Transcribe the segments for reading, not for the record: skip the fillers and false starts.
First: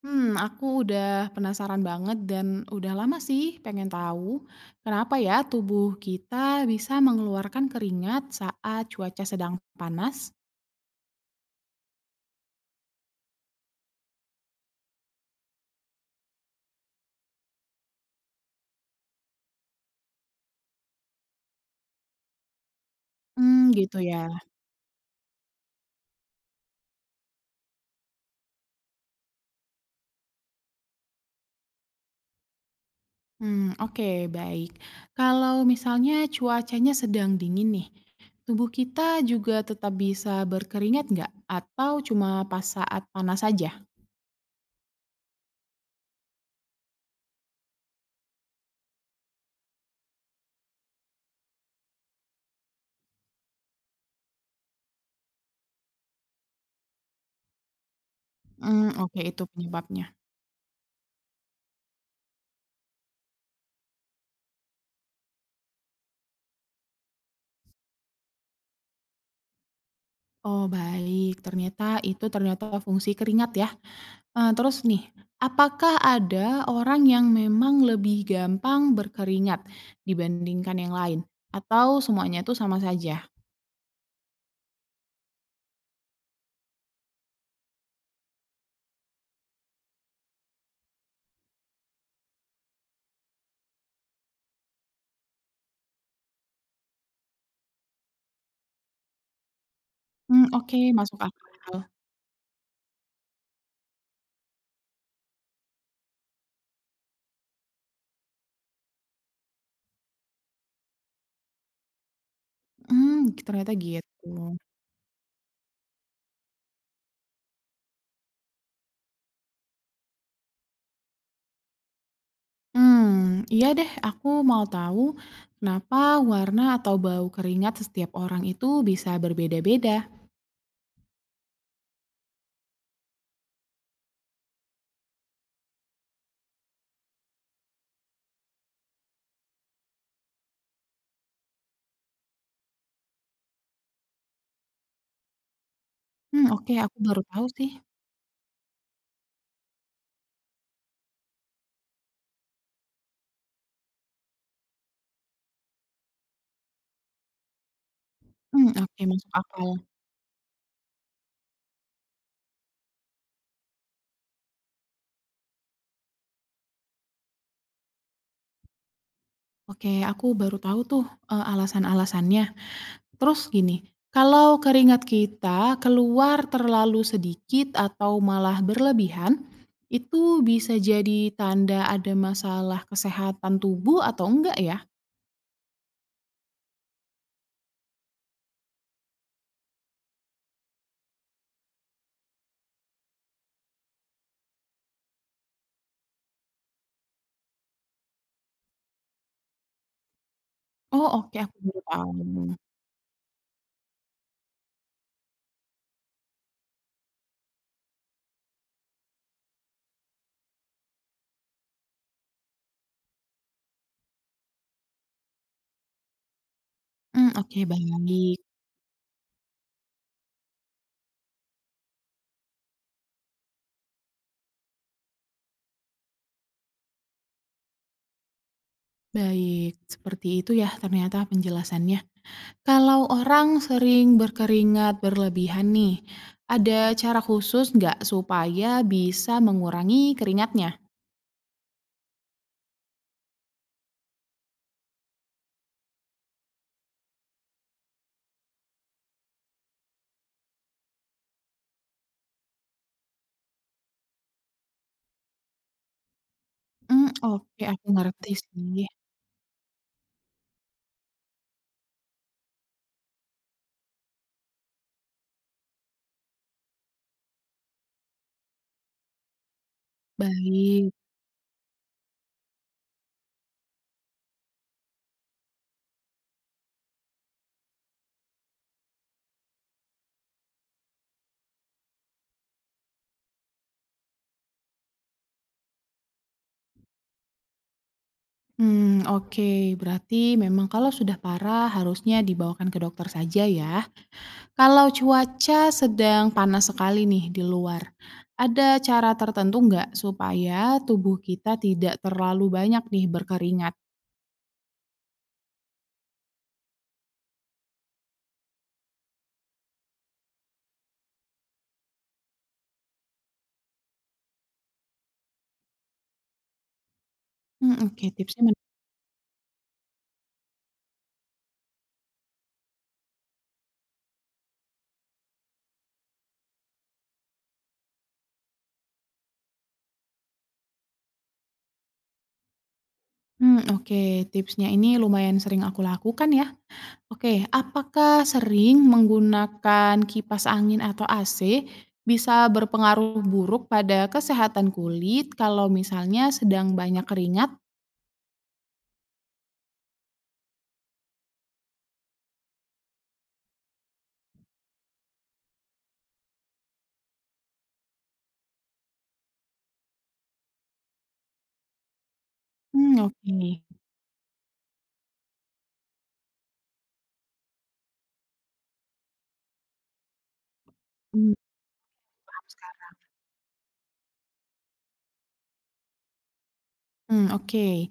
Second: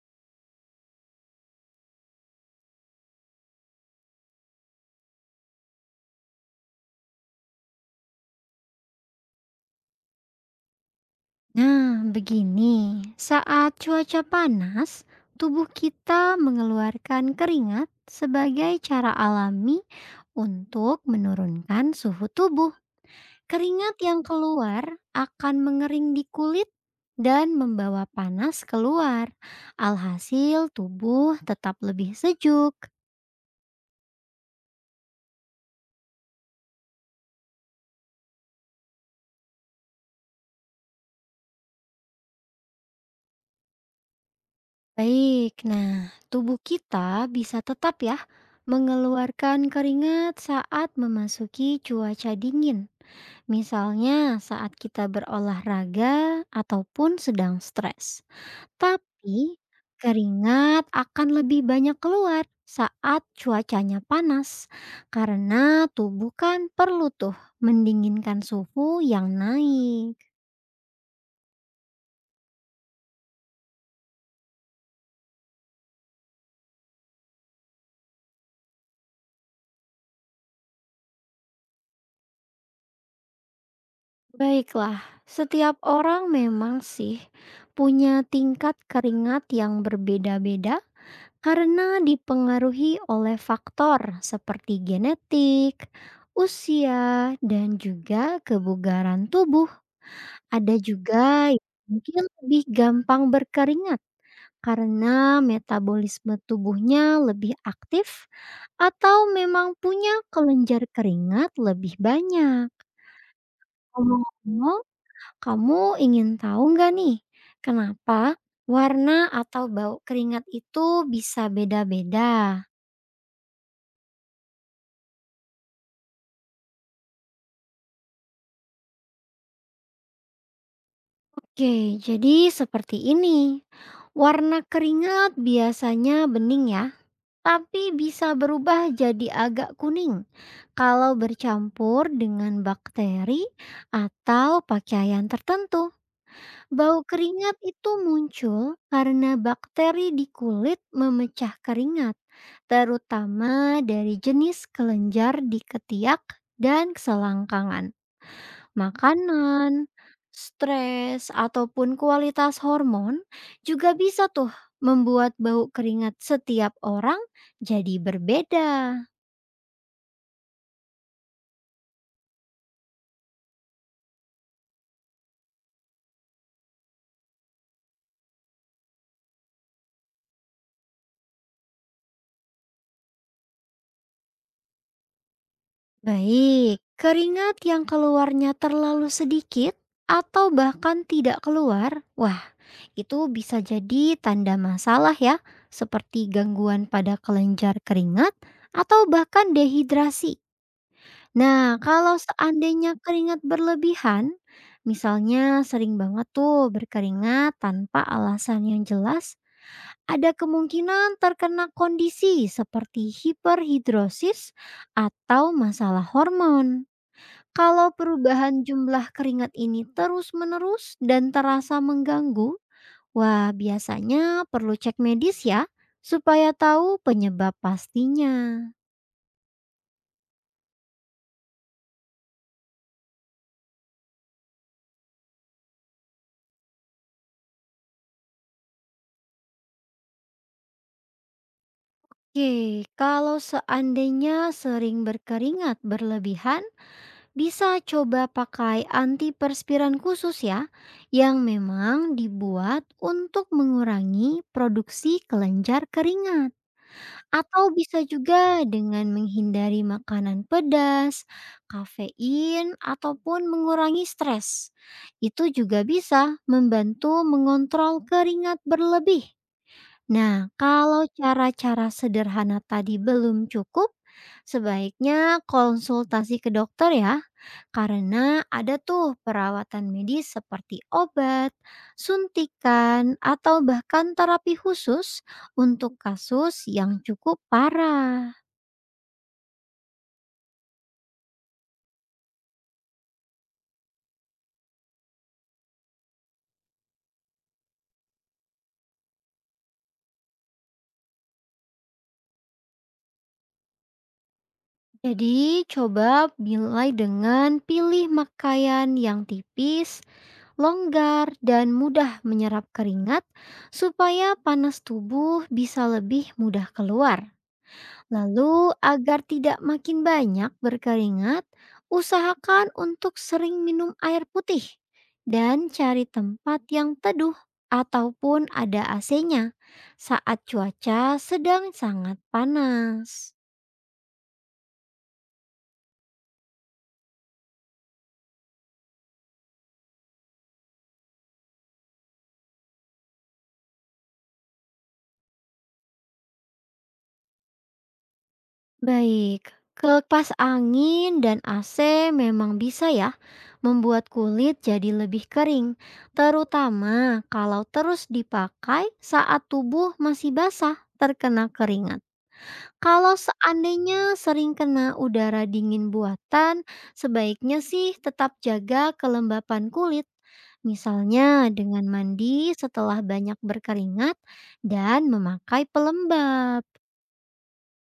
Aku udah penasaran banget dan udah lama sih pengen tahu kenapa ya tubuh kita bisa mengeluarkan keringat saat cuaca sedang panas? Nah, begini, saat cuaca panas, tubuh kita mengeluarkan keringat sebagai cara alami untuk menurunkan suhu tubuh. Hmm, Keringat gitu yang ya. keluar akan mengering di kulit dan membawa panas keluar. Alhasil, tubuh tetap lebih sejuk. Hmm, oke, baik. Kalau misalnya cuacanya sedang dingin nih, tubuh kita juga tetap bisa berkeringat nggak? Atau cuma pas saat panas saja? Baik, nah, tubuh kita bisa tetap ya mengeluarkan keringat saat memasuki cuaca dingin. Misalnya saat kita berolahraga ataupun sedang stres. Hmm, oke, itu Tapi penyebabnya. keringat akan lebih banyak keluar saat cuacanya panas karena tubuh kan perlu tuh mendinginkan suhu yang naik. Oh, baik. Ternyata itu ternyata fungsi keringat ya. Terus nih, apakah ada orang yang memang lebih gampang berkeringat dibandingkan yang lain? Atau semuanya itu sama saja? Baiklah, setiap orang memang sih punya tingkat keringat yang berbeda-beda. Karena dipengaruhi oleh faktor seperti genetik, usia, dan juga kebugaran tubuh. Hmm, Ada oke, masuk juga yang akal. mungkin lebih gampang berkeringat karena metabolisme tubuhnya lebih aktif atau memang punya kelenjar keringat lebih banyak. Ternyata gitu. Ngomong-ngomong, kamu ingin tahu nggak nih kenapa warna atau bau keringat itu bisa beda-beda? Hmm, iya deh aku mau tahu kenapa warna atau bau keringat setiap orang itu bisa berbeda-beda. Oke, jadi seperti ini. Warna keringat biasanya bening ya, tapi bisa berubah jadi agak kuning kalau bercampur dengan bakteri atau pakaian tertentu. Hmm, oke, aku Bau baru tahu keringat sih. itu muncul karena bakteri di kulit memecah keringat, terutama dari jenis kelenjar di ketiak dan selangkangan. Hmm, oke, masuk akal. Makanan, stres, ataupun kualitas hormon juga bisa tuh membuat bau keringat setiap orang jadi berbeda. Oke, aku baru tahu tuh, alasan-alasannya. Terus gini, kalau keringat kita keluar terlalu sedikit atau malah berlebihan, itu bisa jadi tanda ada masalah kesehatan tubuh atau enggak ya? Baik, keringat yang keluarnya terlalu sedikit atau bahkan tidak keluar, wah itu bisa jadi tanda masalah ya, seperti gangguan pada kelenjar keringat atau bahkan dehidrasi. Oh, oke, aku Nah, baru tahu. kalau seandainya keringat berlebihan, misalnya sering banget tuh berkeringat tanpa alasan yang jelas, ada kemungkinan terkena kondisi seperti hiperhidrosis atau masalah hormon. Mmm, oke, baik. Kalau perubahan jumlah keringat ini terus-menerus dan terasa mengganggu, wah biasanya perlu cek medis ya, supaya tahu penyebab pastinya. Baik, seperti itu ya ternyata penjelasannya. Kalau orang sering berkeringat berlebihan nih, ada cara khusus nggak supaya bisa mengurangi keringatnya? Oke, kalau seandainya sering berkeringat berlebihan, bisa coba pakai antiperspiran khusus ya, yang memang dibuat untuk mengurangi produksi kelenjar keringat. Hmm, oke, Atau aku bisa ngerti juga sih. dengan menghindari makanan pedas, kafein, ataupun mengurangi stres. Itu juga bisa membantu mengontrol keringat berlebih. Nah, Baik. kalau cara-cara sederhana tadi belum cukup, sebaiknya konsultasi ke dokter ya, karena ada tuh perawatan medis seperti obat, suntikan, atau bahkan terapi khusus untuk kasus yang cukup parah. Hmm, oke. Berarti memang kalau sudah parah harusnya dibawakan ke dokter saja ya. Kalau cuaca sedang panas sekali nih di luar, ada cara tertentu nggak supaya tubuh kita tidak terlalu banyak nih berkeringat? Jadi, coba mulai dengan pilih pakaian yang tipis, longgar, dan mudah menyerap keringat supaya panas tubuh bisa lebih mudah keluar. Hmm, oke, Lalu, agar tidak makin banyak berkeringat, usahakan untuk sering minum air putih dan cari tempat yang teduh ataupun ada AC-nya saat cuaca sedang sangat panas. Oke, tipsnya ini lumayan sering aku lakukan ya. Oke, apakah sering menggunakan kipas angin atau AC bisa berpengaruh buruk pada kesehatan kulit kalau misalnya sedang banyak keringat? Baik, kipas angin dan AC memang bisa ya membuat kulit jadi lebih kering, terutama kalau terus dipakai saat tubuh masih basah terkena keringat. Mmm, Kalau oke. seandainya sering kena udara dingin buatan, sebaiknya sih tetap jaga kelembapan kulit. Mmm, Misalnya dengan paham mandi sekarang. setelah banyak berkeringat dan memakai pelembab. Mmm, oke.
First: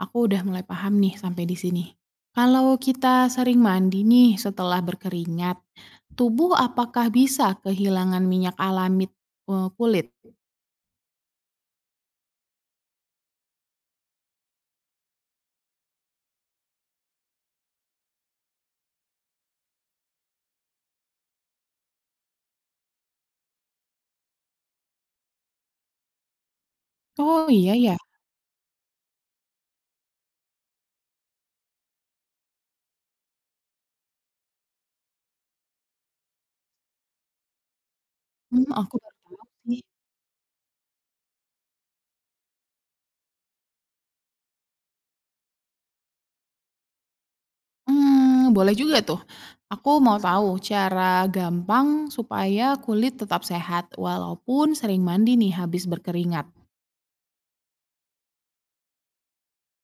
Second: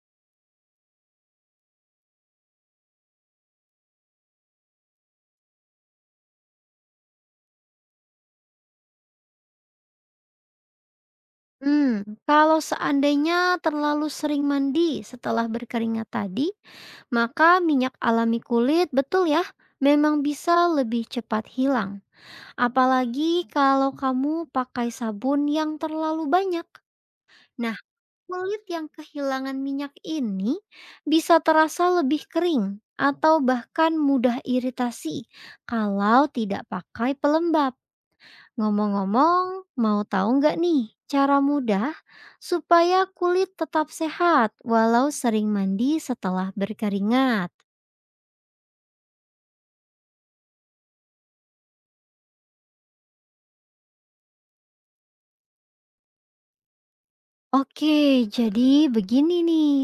Aku udah mulai paham nih sampai di sini. Kalau kita sering mandi nih setelah berkeringat, tubuh apakah bisa kehilangan minyak alami, kulit? Kalau seandainya terlalu sering mandi setelah berkeringat tadi, maka minyak alami kulit betul ya, memang bisa lebih cepat hilang. Apalagi kalau kamu pakai sabun yang terlalu banyak. Oh, iya Nah, ya? kulit yang kehilangan minyak ini bisa terasa lebih kering atau bahkan mudah iritasi kalau tidak pakai pelembab. Aku baru tahu Ngomong-ngomong, sih. mau tahu nggak nih cara mudah supaya kulit tetap sehat walau sering mandi setelah berkeringat? Boleh juga tuh. Aku mau tahu cara gampang supaya kulit tetap sehat walaupun sering mandi nih habis berkeringat. Oke, jadi begini nih.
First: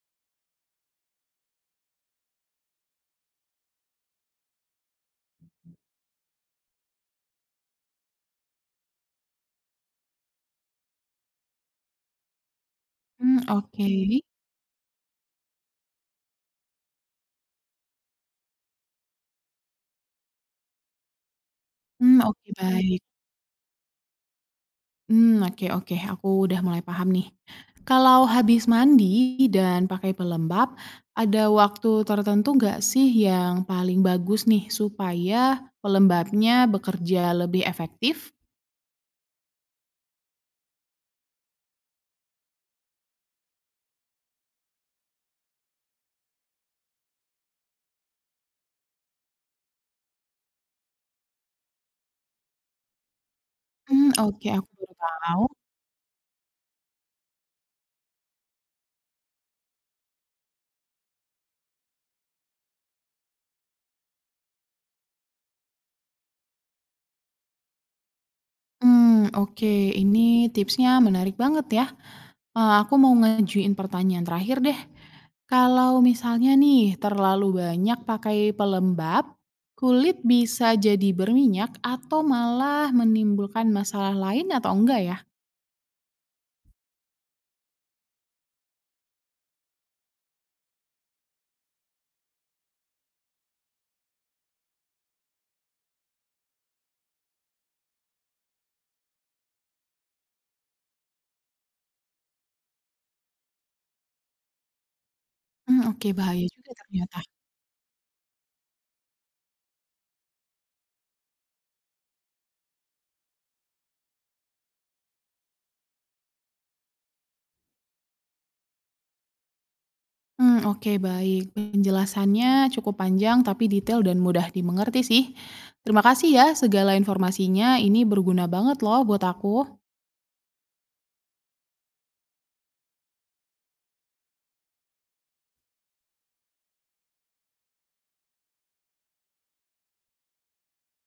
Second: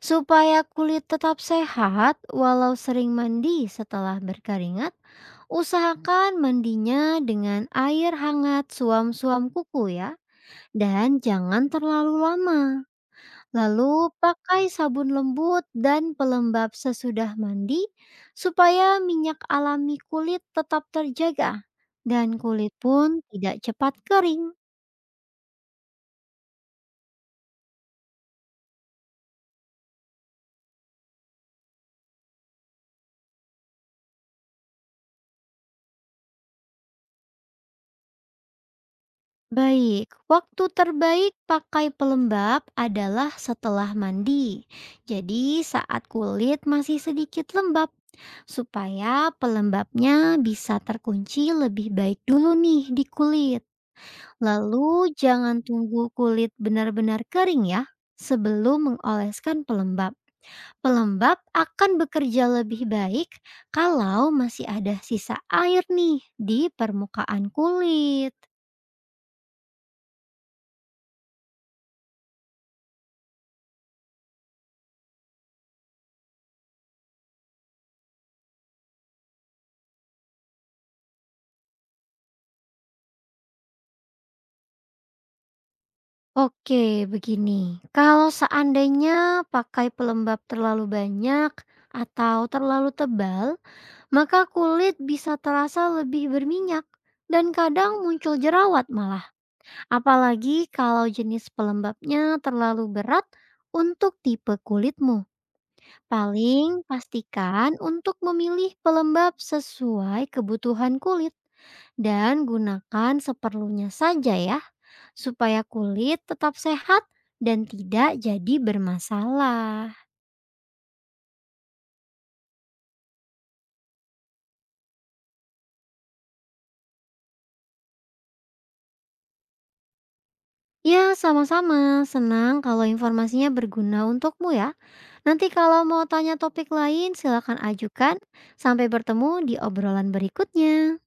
Supaya kulit tetap sehat walau sering mandi setelah berkeringat, usahakan mandinya dengan air hangat suam-suam kuku ya. Dan jangan terlalu lama. Hmm, oke. Lalu pakai sabun lembut dan pelembab sesudah mandi supaya minyak alami kulit tetap terjaga Hmm, dan oke, kulit baik. pun tidak cepat kering. Hmm, oke, oke, aku udah mulai paham nih. Kalau habis mandi dan pakai pelembab, ada waktu tertentu nggak sih yang paling bagus nih supaya pelembabnya bekerja lebih efektif? Baik, waktu terbaik pakai pelembab adalah setelah mandi. Jadi saat kulit masih sedikit lembab supaya pelembabnya bisa terkunci lebih baik dulu nih di kulit. Hmm, oke, aku baru Lalu tahu. jangan tunggu kulit benar-benar kering ya sebelum mengoleskan pelembab. Pelembab akan bekerja lebih baik kalau masih ada sisa air nih di permukaan kulit. Hmm, oke, ini tipsnya menarik banget ya. Aku mau ngejuin pertanyaan terakhir deh. Kalau misalnya nih terlalu banyak pakai pelembab, kulit bisa jadi berminyak atau malah menimbulkan masalah lain atau enggak ya? Oke, begini. Kalau seandainya pakai pelembab terlalu banyak atau terlalu tebal, maka kulit bisa terasa lebih berminyak dan kadang muncul jerawat malah. Apalagi kalau jenis pelembabnya terlalu berat untuk tipe kulitmu. Mmm, oke, bahaya juga Paling ternyata. pastikan untuk memilih pelembab sesuai kebutuhan kulit dan gunakan seperlunya saja ya, supaya kulit tetap sehat dan tidak jadi bermasalah. Mmm, oke, baik. Penjelasannya cukup panjang tapi detail dan mudah dimengerti sih. Terima kasih ya segala informasinya, ini berguna banget loh buat aku. Ya, sama-sama. Senang kalau informasinya berguna untukmu ya. Nanti kalau mau tanya topik lain, silakan ajukan. Sampai bertemu di obrolan berikutnya.